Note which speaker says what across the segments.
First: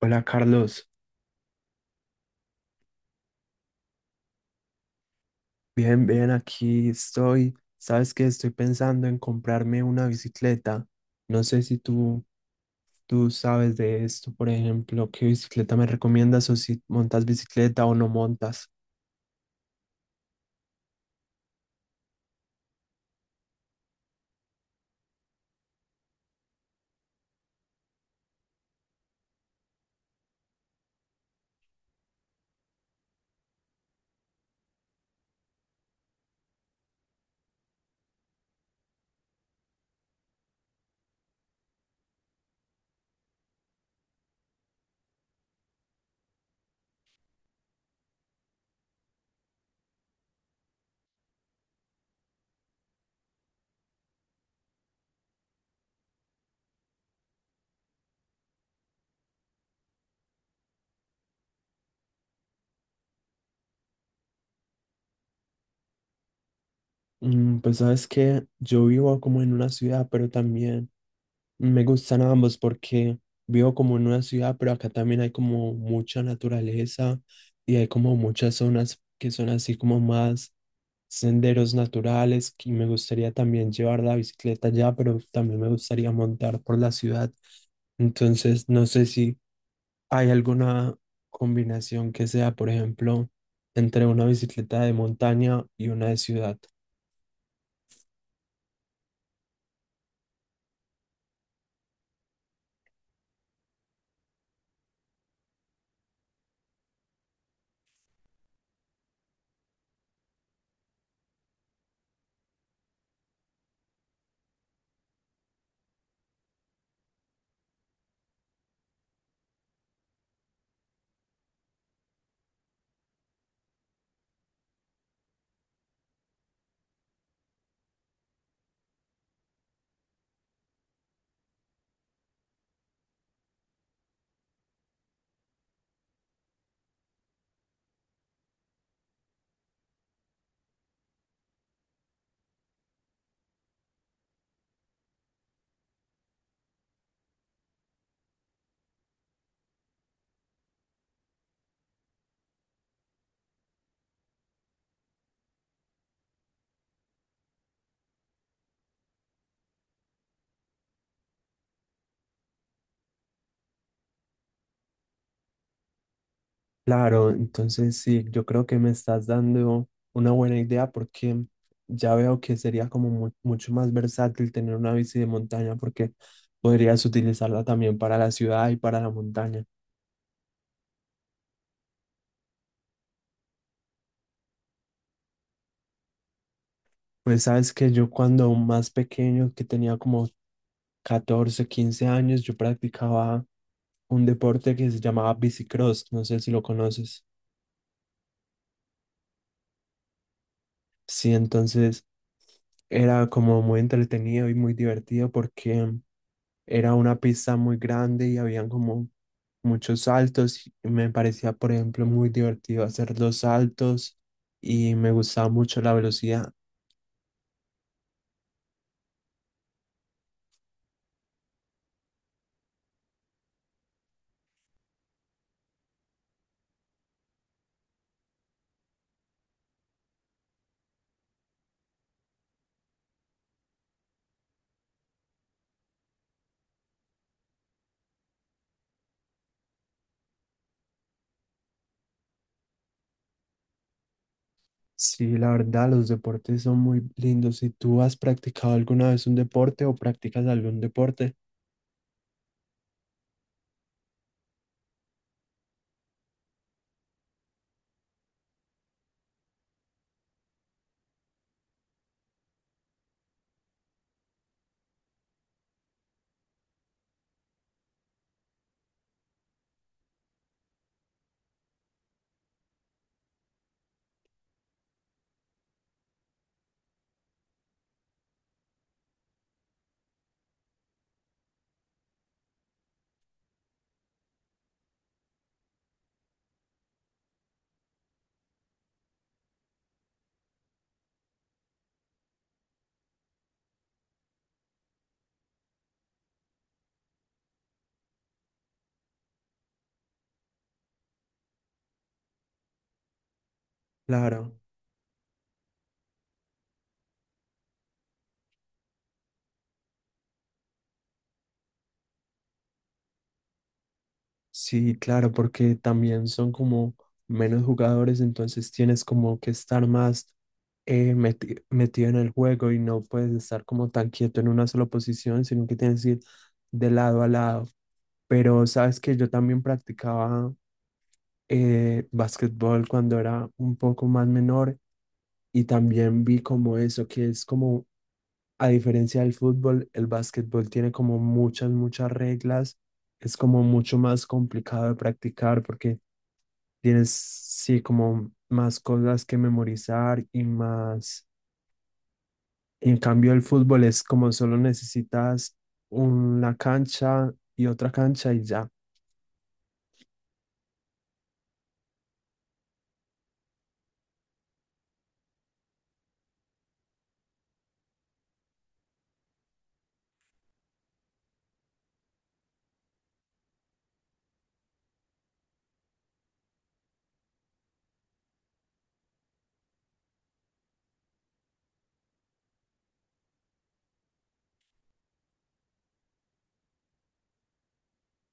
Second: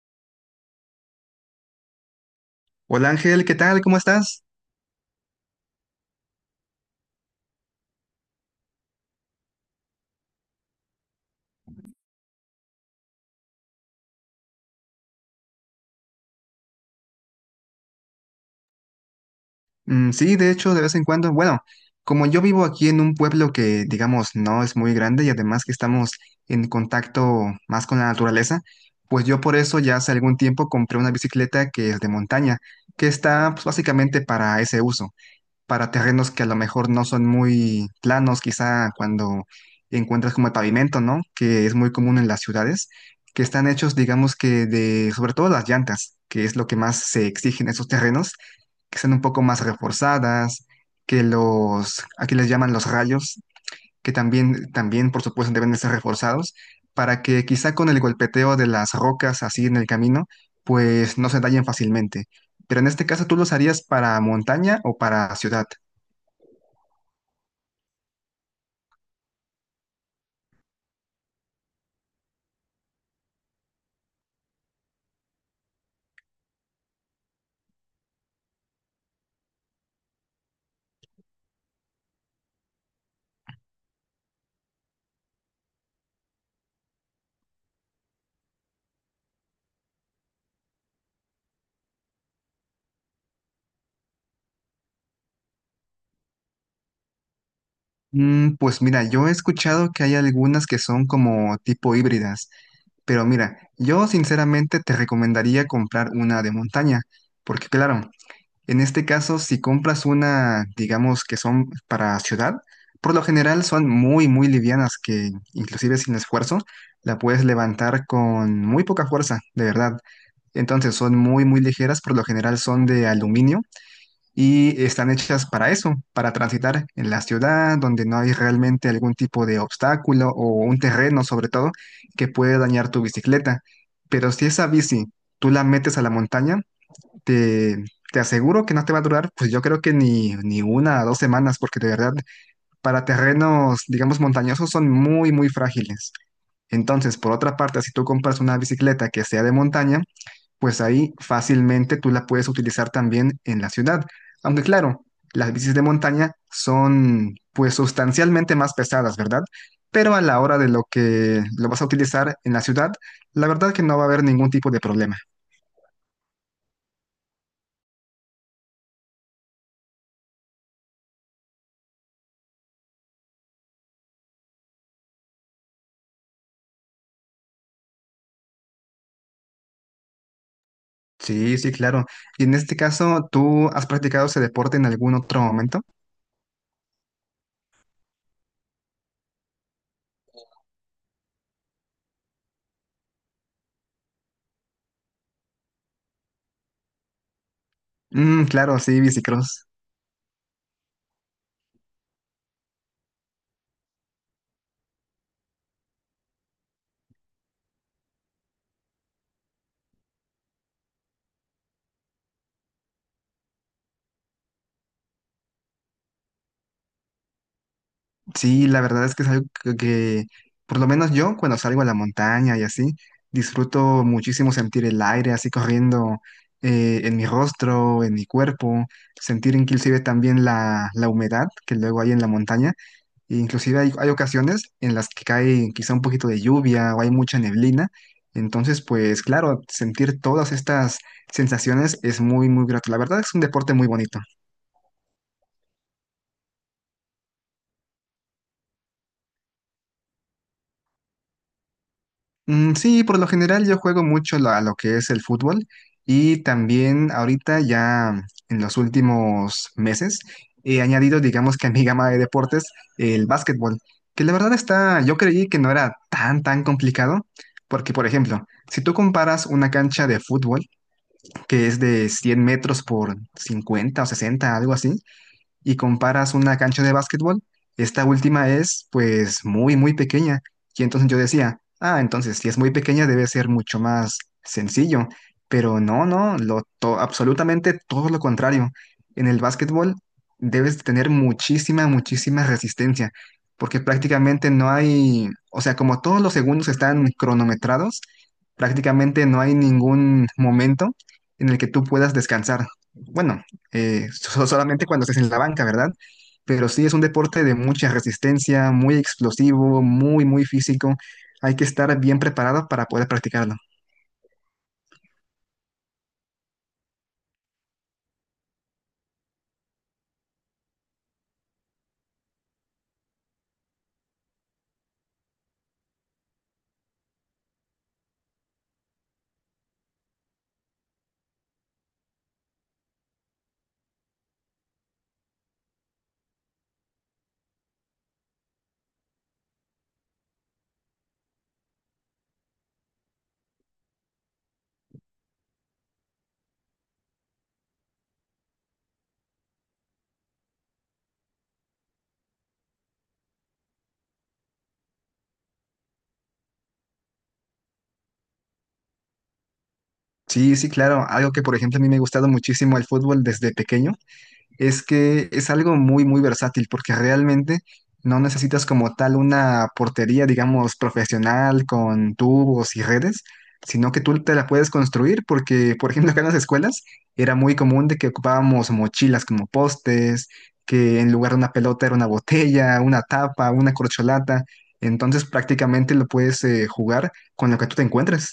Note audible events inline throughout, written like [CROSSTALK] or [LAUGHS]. Speaker 1: Hola Carlos,
Speaker 2: Hola Ángel, ¿qué tal? ¿Cómo estás?
Speaker 1: bien, bien, aquí estoy. Sabes que estoy pensando en comprarme una bicicleta. No sé si tú sabes de esto, por ejemplo, qué bicicleta me recomiendas o si montas bicicleta o no montas.
Speaker 2: Sí, de hecho, de vez en cuando, bueno, como yo vivo aquí en un pueblo que, digamos, no es muy grande y además que estamos en contacto más con la naturaleza, pues yo por eso ya hace algún tiempo compré una bicicleta que es de montaña, que está pues, básicamente para ese uso. Para terrenos que a lo mejor no son muy planos, quizá cuando encuentras como el pavimento, ¿no? Que es muy común en las ciudades, que están hechos, digamos que de, sobre todo las llantas, que es lo que más se exige en esos terrenos, que sean un poco más reforzadas, que los, aquí les llaman los rayos, que también, también por supuesto deben de ser reforzados, para que quizá con el golpeteo de las rocas así en el camino, pues no se dañen fácilmente. Pero en este caso, ¿tú los harías para montaña o para ciudad?
Speaker 1: Pues sabes que yo vivo como en una ciudad, pero también me gustan ambos porque vivo como en una ciudad, pero acá también hay como mucha naturaleza y hay como muchas zonas que son así como más senderos naturales, y me gustaría también llevar la bicicleta allá, pero también me gustaría montar por la ciudad. Entonces, no sé si hay alguna combinación que sea, por ejemplo, entre una bicicleta de montaña y una de ciudad.
Speaker 2: Pues mira, yo he escuchado que hay algunas que son como tipo híbridas, pero mira, yo sinceramente te recomendaría comprar una de montaña, porque claro, en este caso si compras una, digamos que son para ciudad, por lo general son muy, muy livianas que inclusive sin esfuerzo la puedes levantar con muy poca fuerza, de verdad. Entonces son muy, muy ligeras, por lo general son de aluminio y están hechas para eso, para transitar en la ciudad donde no hay realmente algún tipo de obstáculo o un terreno sobre todo que puede dañar tu bicicleta. Pero si esa bici tú la metes a la montaña, te, te aseguro que no te va a durar, pues yo creo que ni, ni una o dos semanas, porque de verdad para terrenos, digamos, montañosos son muy, muy frágiles. Entonces, por otra parte, si tú compras una bicicleta que sea de montaña, pues ahí fácilmente tú la puedes utilizar también en la ciudad. Aunque claro, las bicis de montaña son pues sustancialmente más pesadas, ¿verdad? Pero a la hora de lo que lo vas a utilizar en la ciudad, la verdad que no va a haber ningún tipo de problema.
Speaker 1: Claro, entonces sí, yo creo que me estás dando una buena idea, porque ya veo que sería como mucho más versátil tener una bici de montaña, porque podrías utilizarla también para la ciudad y para la montaña.
Speaker 2: Sí, sí, claro. Y en este caso, ¿tú has practicado ese deporte en algún otro momento?
Speaker 1: Pues sabes que yo cuando más pequeño, que tenía como 14, 15 años, yo practicaba un deporte que se llamaba bicicross, no sé si lo conoces.
Speaker 2: Claro, sí, bicicross.
Speaker 1: Sí, entonces era como muy entretenido y muy divertido porque era una pista muy grande y habían como muchos saltos. Y me parecía, por ejemplo, muy divertido hacer los saltos, y me gustaba mucho la velocidad.
Speaker 2: Sí, la verdad es que es algo que, por lo menos yo, cuando salgo a la montaña y así, disfruto muchísimo sentir el aire así corriendo en mi rostro, en mi cuerpo, sentir inclusive también la humedad que luego hay en la montaña. E inclusive hay ocasiones en las que cae quizá un poquito de lluvia o hay mucha neblina. Entonces, pues claro, sentir todas estas sensaciones es muy, muy grato. La verdad es un deporte muy bonito.
Speaker 1: Sí, la verdad, los deportes son muy lindos. Si tú has practicado alguna vez un deporte o practicas algún deporte,
Speaker 2: Sí, por lo general yo juego mucho a lo que es el fútbol y también ahorita ya en los últimos meses he añadido, digamos que a mi gama de deportes, el básquetbol, que la verdad está, yo creí que no era tan, tan complicado, porque por ejemplo, si tú comparas una cancha de fútbol que es de 100 metros por 50 o 60 algo así, y comparas una cancha de básquetbol, esta última es pues muy, muy pequeña. Y entonces yo decía, ah, entonces si es muy pequeña debe ser mucho más sencillo. Pero no, no, absolutamente todo lo contrario. En el básquetbol debes tener muchísima, muchísima resistencia, porque prácticamente no hay, o sea, como todos los segundos están cronometrados, prácticamente no hay ningún momento en el que tú puedas descansar. Bueno,
Speaker 1: claro.
Speaker 2: solamente cuando estés en la banca, ¿verdad? Pero sí es un deporte de mucha resistencia, muy explosivo, muy, muy físico. Hay que estar bien preparado para poder practicarlo.
Speaker 1: Sí, claro, porque también son como menos jugadores, entonces tienes como que estar más metido en el juego y no puedes estar como tan quieto en una sola posición, sino que tienes que ir de lado a lado. Pero sabes que yo también practicaba básquetbol cuando era un poco más menor, y también vi como eso, que es como, a diferencia del fútbol, el básquetbol tiene como muchas, muchas reglas, es como mucho más complicado de practicar porque tienes, sí, como más cosas que memorizar y más. En cambio, el fútbol es como solo necesitas una cancha y otra cancha y ya.
Speaker 2: Sí, sí, claro. Algo que, por ejemplo, a mí me ha gustado muchísimo el fútbol desde pequeño. Es que es algo muy, muy versátil porque realmente no necesitas como tal una portería, digamos, profesional con tubos y redes, sino que tú te la puedes construir porque, por ejemplo, acá en las escuelas era muy común de que ocupábamos mochilas como postes, que en lugar de una pelota era una botella, una tapa, una corcholata. Entonces prácticamente lo puedes jugar con lo que tú te encuentres.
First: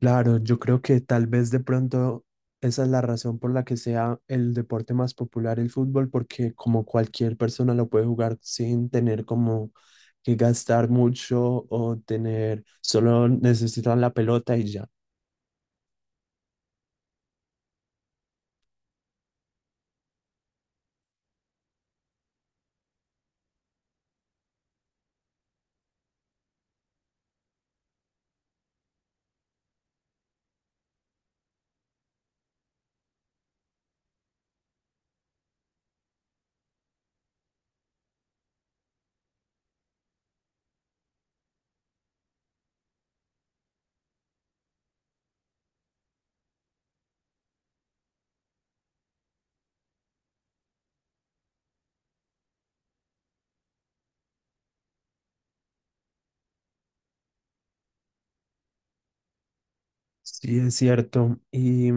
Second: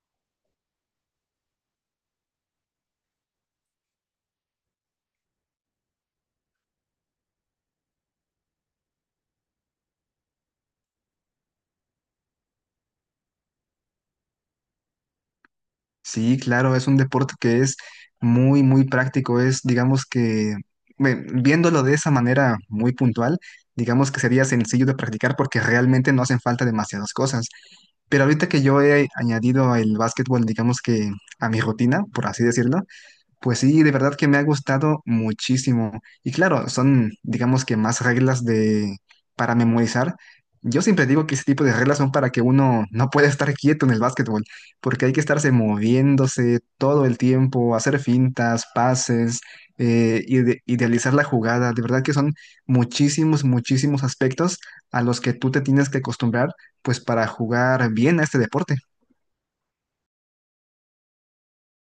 Speaker 1: Claro, yo creo que tal vez de pronto esa es la razón por la que sea el deporte más popular el fútbol, porque como cualquier persona lo puede jugar sin tener como que gastar mucho o tener, solo necesitan la pelota y ya.
Speaker 2: Sí, claro, es un deporte que es muy, muy práctico. Es, digamos que, bueno, viéndolo de esa manera muy puntual, digamos que sería sencillo de practicar porque realmente no hacen falta demasiadas cosas. Pero ahorita que yo he añadido el básquetbol, digamos que a mi rutina, por así decirlo, pues sí, de verdad que me ha gustado muchísimo. Y claro, son, digamos que más reglas de para memorizar. Yo siempre digo que ese tipo de reglas son para que uno no pueda estar quieto en el básquetbol, porque hay que estarse moviéndose todo el tiempo, hacer fintas, pases, idealizar la jugada. De verdad que son muchísimos, muchísimos aspectos a los que tú te tienes que acostumbrar, pues para jugar bien a este deporte.
Speaker 1: Sí, es cierto.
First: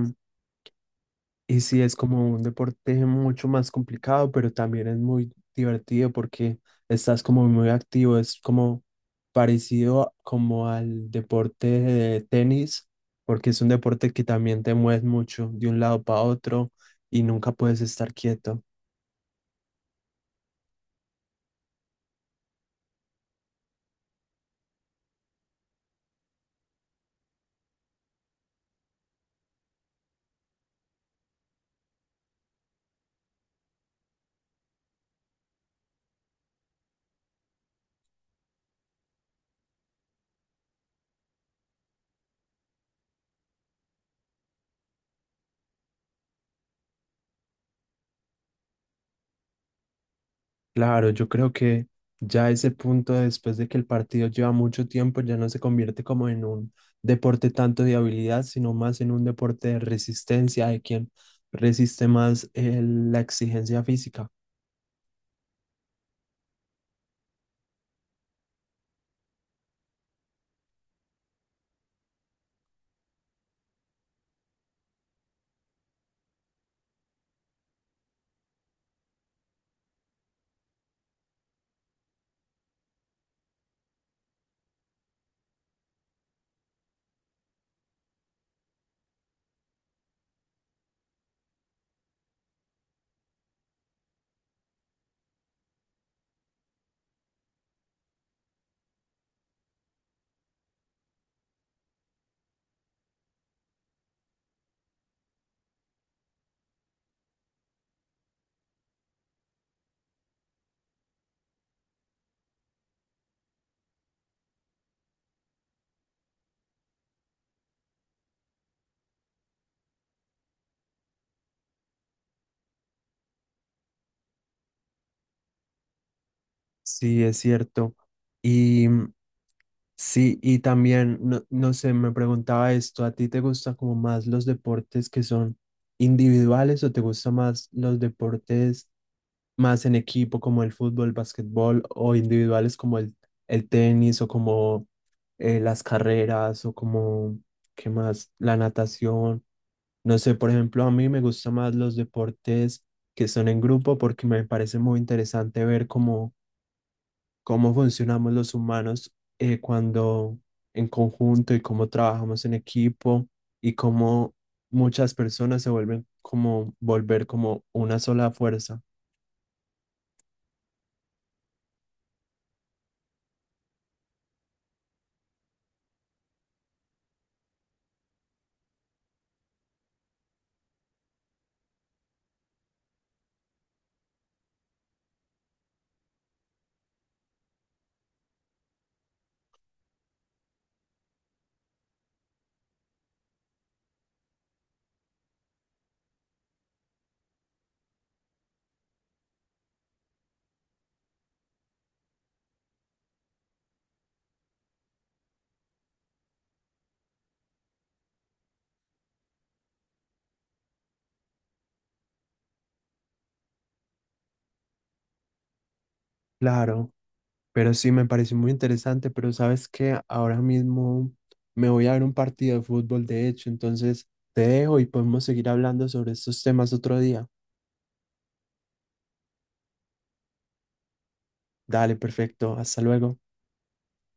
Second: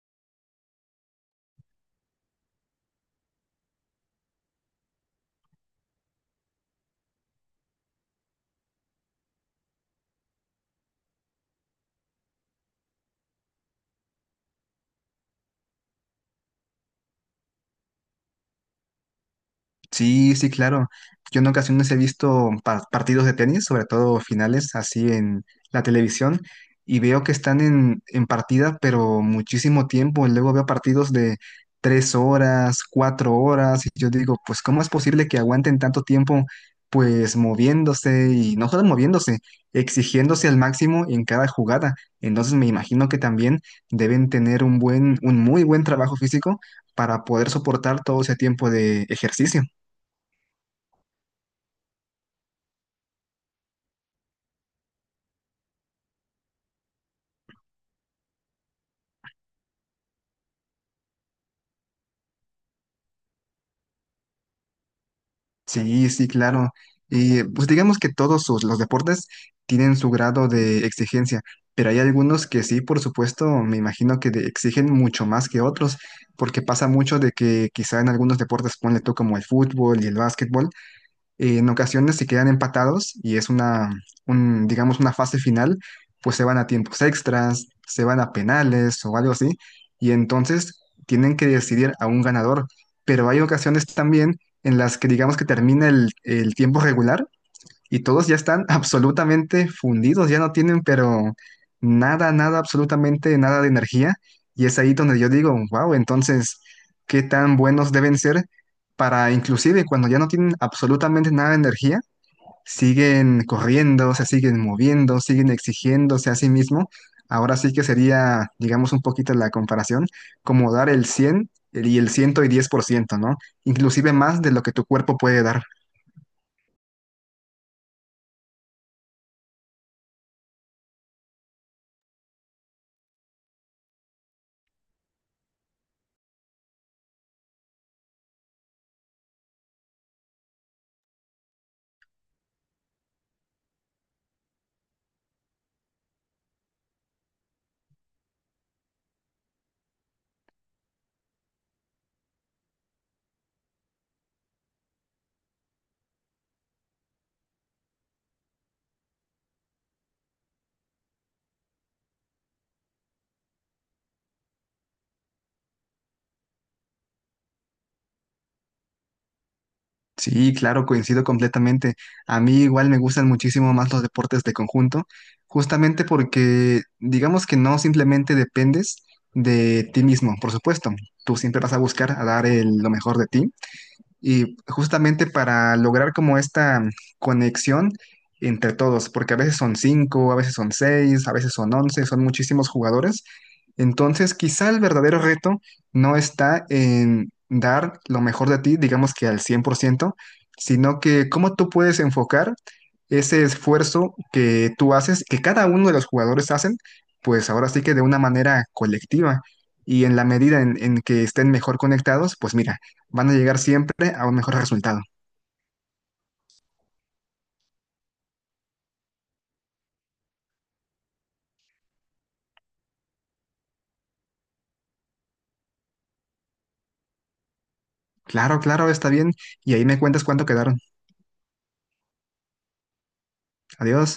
Speaker 1: Y sí, es como un deporte mucho más complicado, pero también es muy divertido porque estás como muy activo, es como parecido como al deporte de tenis, porque es un deporte que también te mueves mucho de un lado para otro y nunca puedes estar quieto.
Speaker 2: Sí, sí, claro. Yo en ocasiones he visto partidos de tenis, sobre todo finales, así en la televisión, y veo que están en partida, pero muchísimo tiempo. Luego veo partidos de 3 horas, 4 horas, y yo digo, pues, ¿cómo es posible que aguanten tanto tiempo, pues, moviéndose y no solo moviéndose, exigiéndose al máximo en cada jugada? Entonces me imagino que también deben tener un buen, un muy buen trabajo físico para poder soportar todo ese tiempo de ejercicio.
Speaker 1: Claro, yo creo que ya ese punto, después de que el partido lleva mucho tiempo, ya no se convierte como en un deporte tanto de habilidad, sino más en un deporte de resistencia, de quien resiste más la exigencia física.
Speaker 2: Sí, sí, claro. Y pues digamos que todos los deportes tienen su grado de exigencia, pero hay algunos que sí, por supuesto, me imagino que exigen mucho más que otros, porque pasa mucho de que quizá en algunos deportes, ponle tú como el fútbol y el básquetbol, en ocasiones si quedan empatados y es digamos, una fase final, pues se van a tiempos extras, se van a penales o algo así, y entonces tienen que decidir a un ganador. Pero hay ocasiones también en las que digamos que termina el tiempo regular y todos ya están [LAUGHS] absolutamente fundidos, ya no tienen, pero nada, nada, absolutamente nada de energía. Y es ahí donde yo digo, wow, entonces, ¿qué tan buenos deben ser para inclusive cuando ya no tienen absolutamente nada de energía, siguen corriendo, se siguen moviendo, siguen exigiéndose a sí mismo? Ahora sí que sería, digamos, un poquito la comparación, como dar el 100 y el 110%, ¿no? Inclusive más de lo que tu cuerpo puede dar.
Speaker 1: Sí, es cierto. Y sí, y también, no, no sé, me preguntaba esto, ¿a ti te gustan como más los deportes que son individuales o te gustan más los deportes? Más en equipo como el fútbol, básquetbol, o individuales como el tenis o como las carreras o como, ¿qué más? La natación. No sé, por ejemplo, a mí me gustan más los deportes que son en grupo, porque me parece muy interesante ver cómo, cómo funcionamos los humanos cuando en conjunto, y cómo trabajamos en equipo, y cómo muchas personas se vuelven como volver como una sola fuerza.
Speaker 2: Sí, claro, coincido completamente. A mí igual me gustan muchísimo más los deportes de conjunto, justamente porque digamos que no simplemente dependes de ti mismo, por supuesto. Tú siempre vas a buscar a dar lo mejor de ti, y justamente para lograr como esta conexión entre todos, porque a veces son cinco, a veces son seis, a veces son 11, son muchísimos jugadores. Entonces, quizá el verdadero reto no está en dar lo mejor de ti, digamos que al 100%, sino que cómo tú puedes enfocar ese esfuerzo que tú haces, que cada uno de los jugadores hacen, pues ahora sí que de una manera colectiva. Y en la medida en que estén mejor conectados, pues mira, van a llegar siempre a un mejor resultado.
Speaker 1: Claro. Pero sí, me pareció muy interesante, pero sabes que ahora mismo me voy a ver un partido de fútbol, de hecho, entonces te dejo y podemos seguir hablando sobre estos temas otro día.
Speaker 2: Claro, claro, está bien. Y ahí me cuentas cuánto quedaron.
Speaker 1: Dale, perfecto, hasta luego.
Speaker 2: Adiós.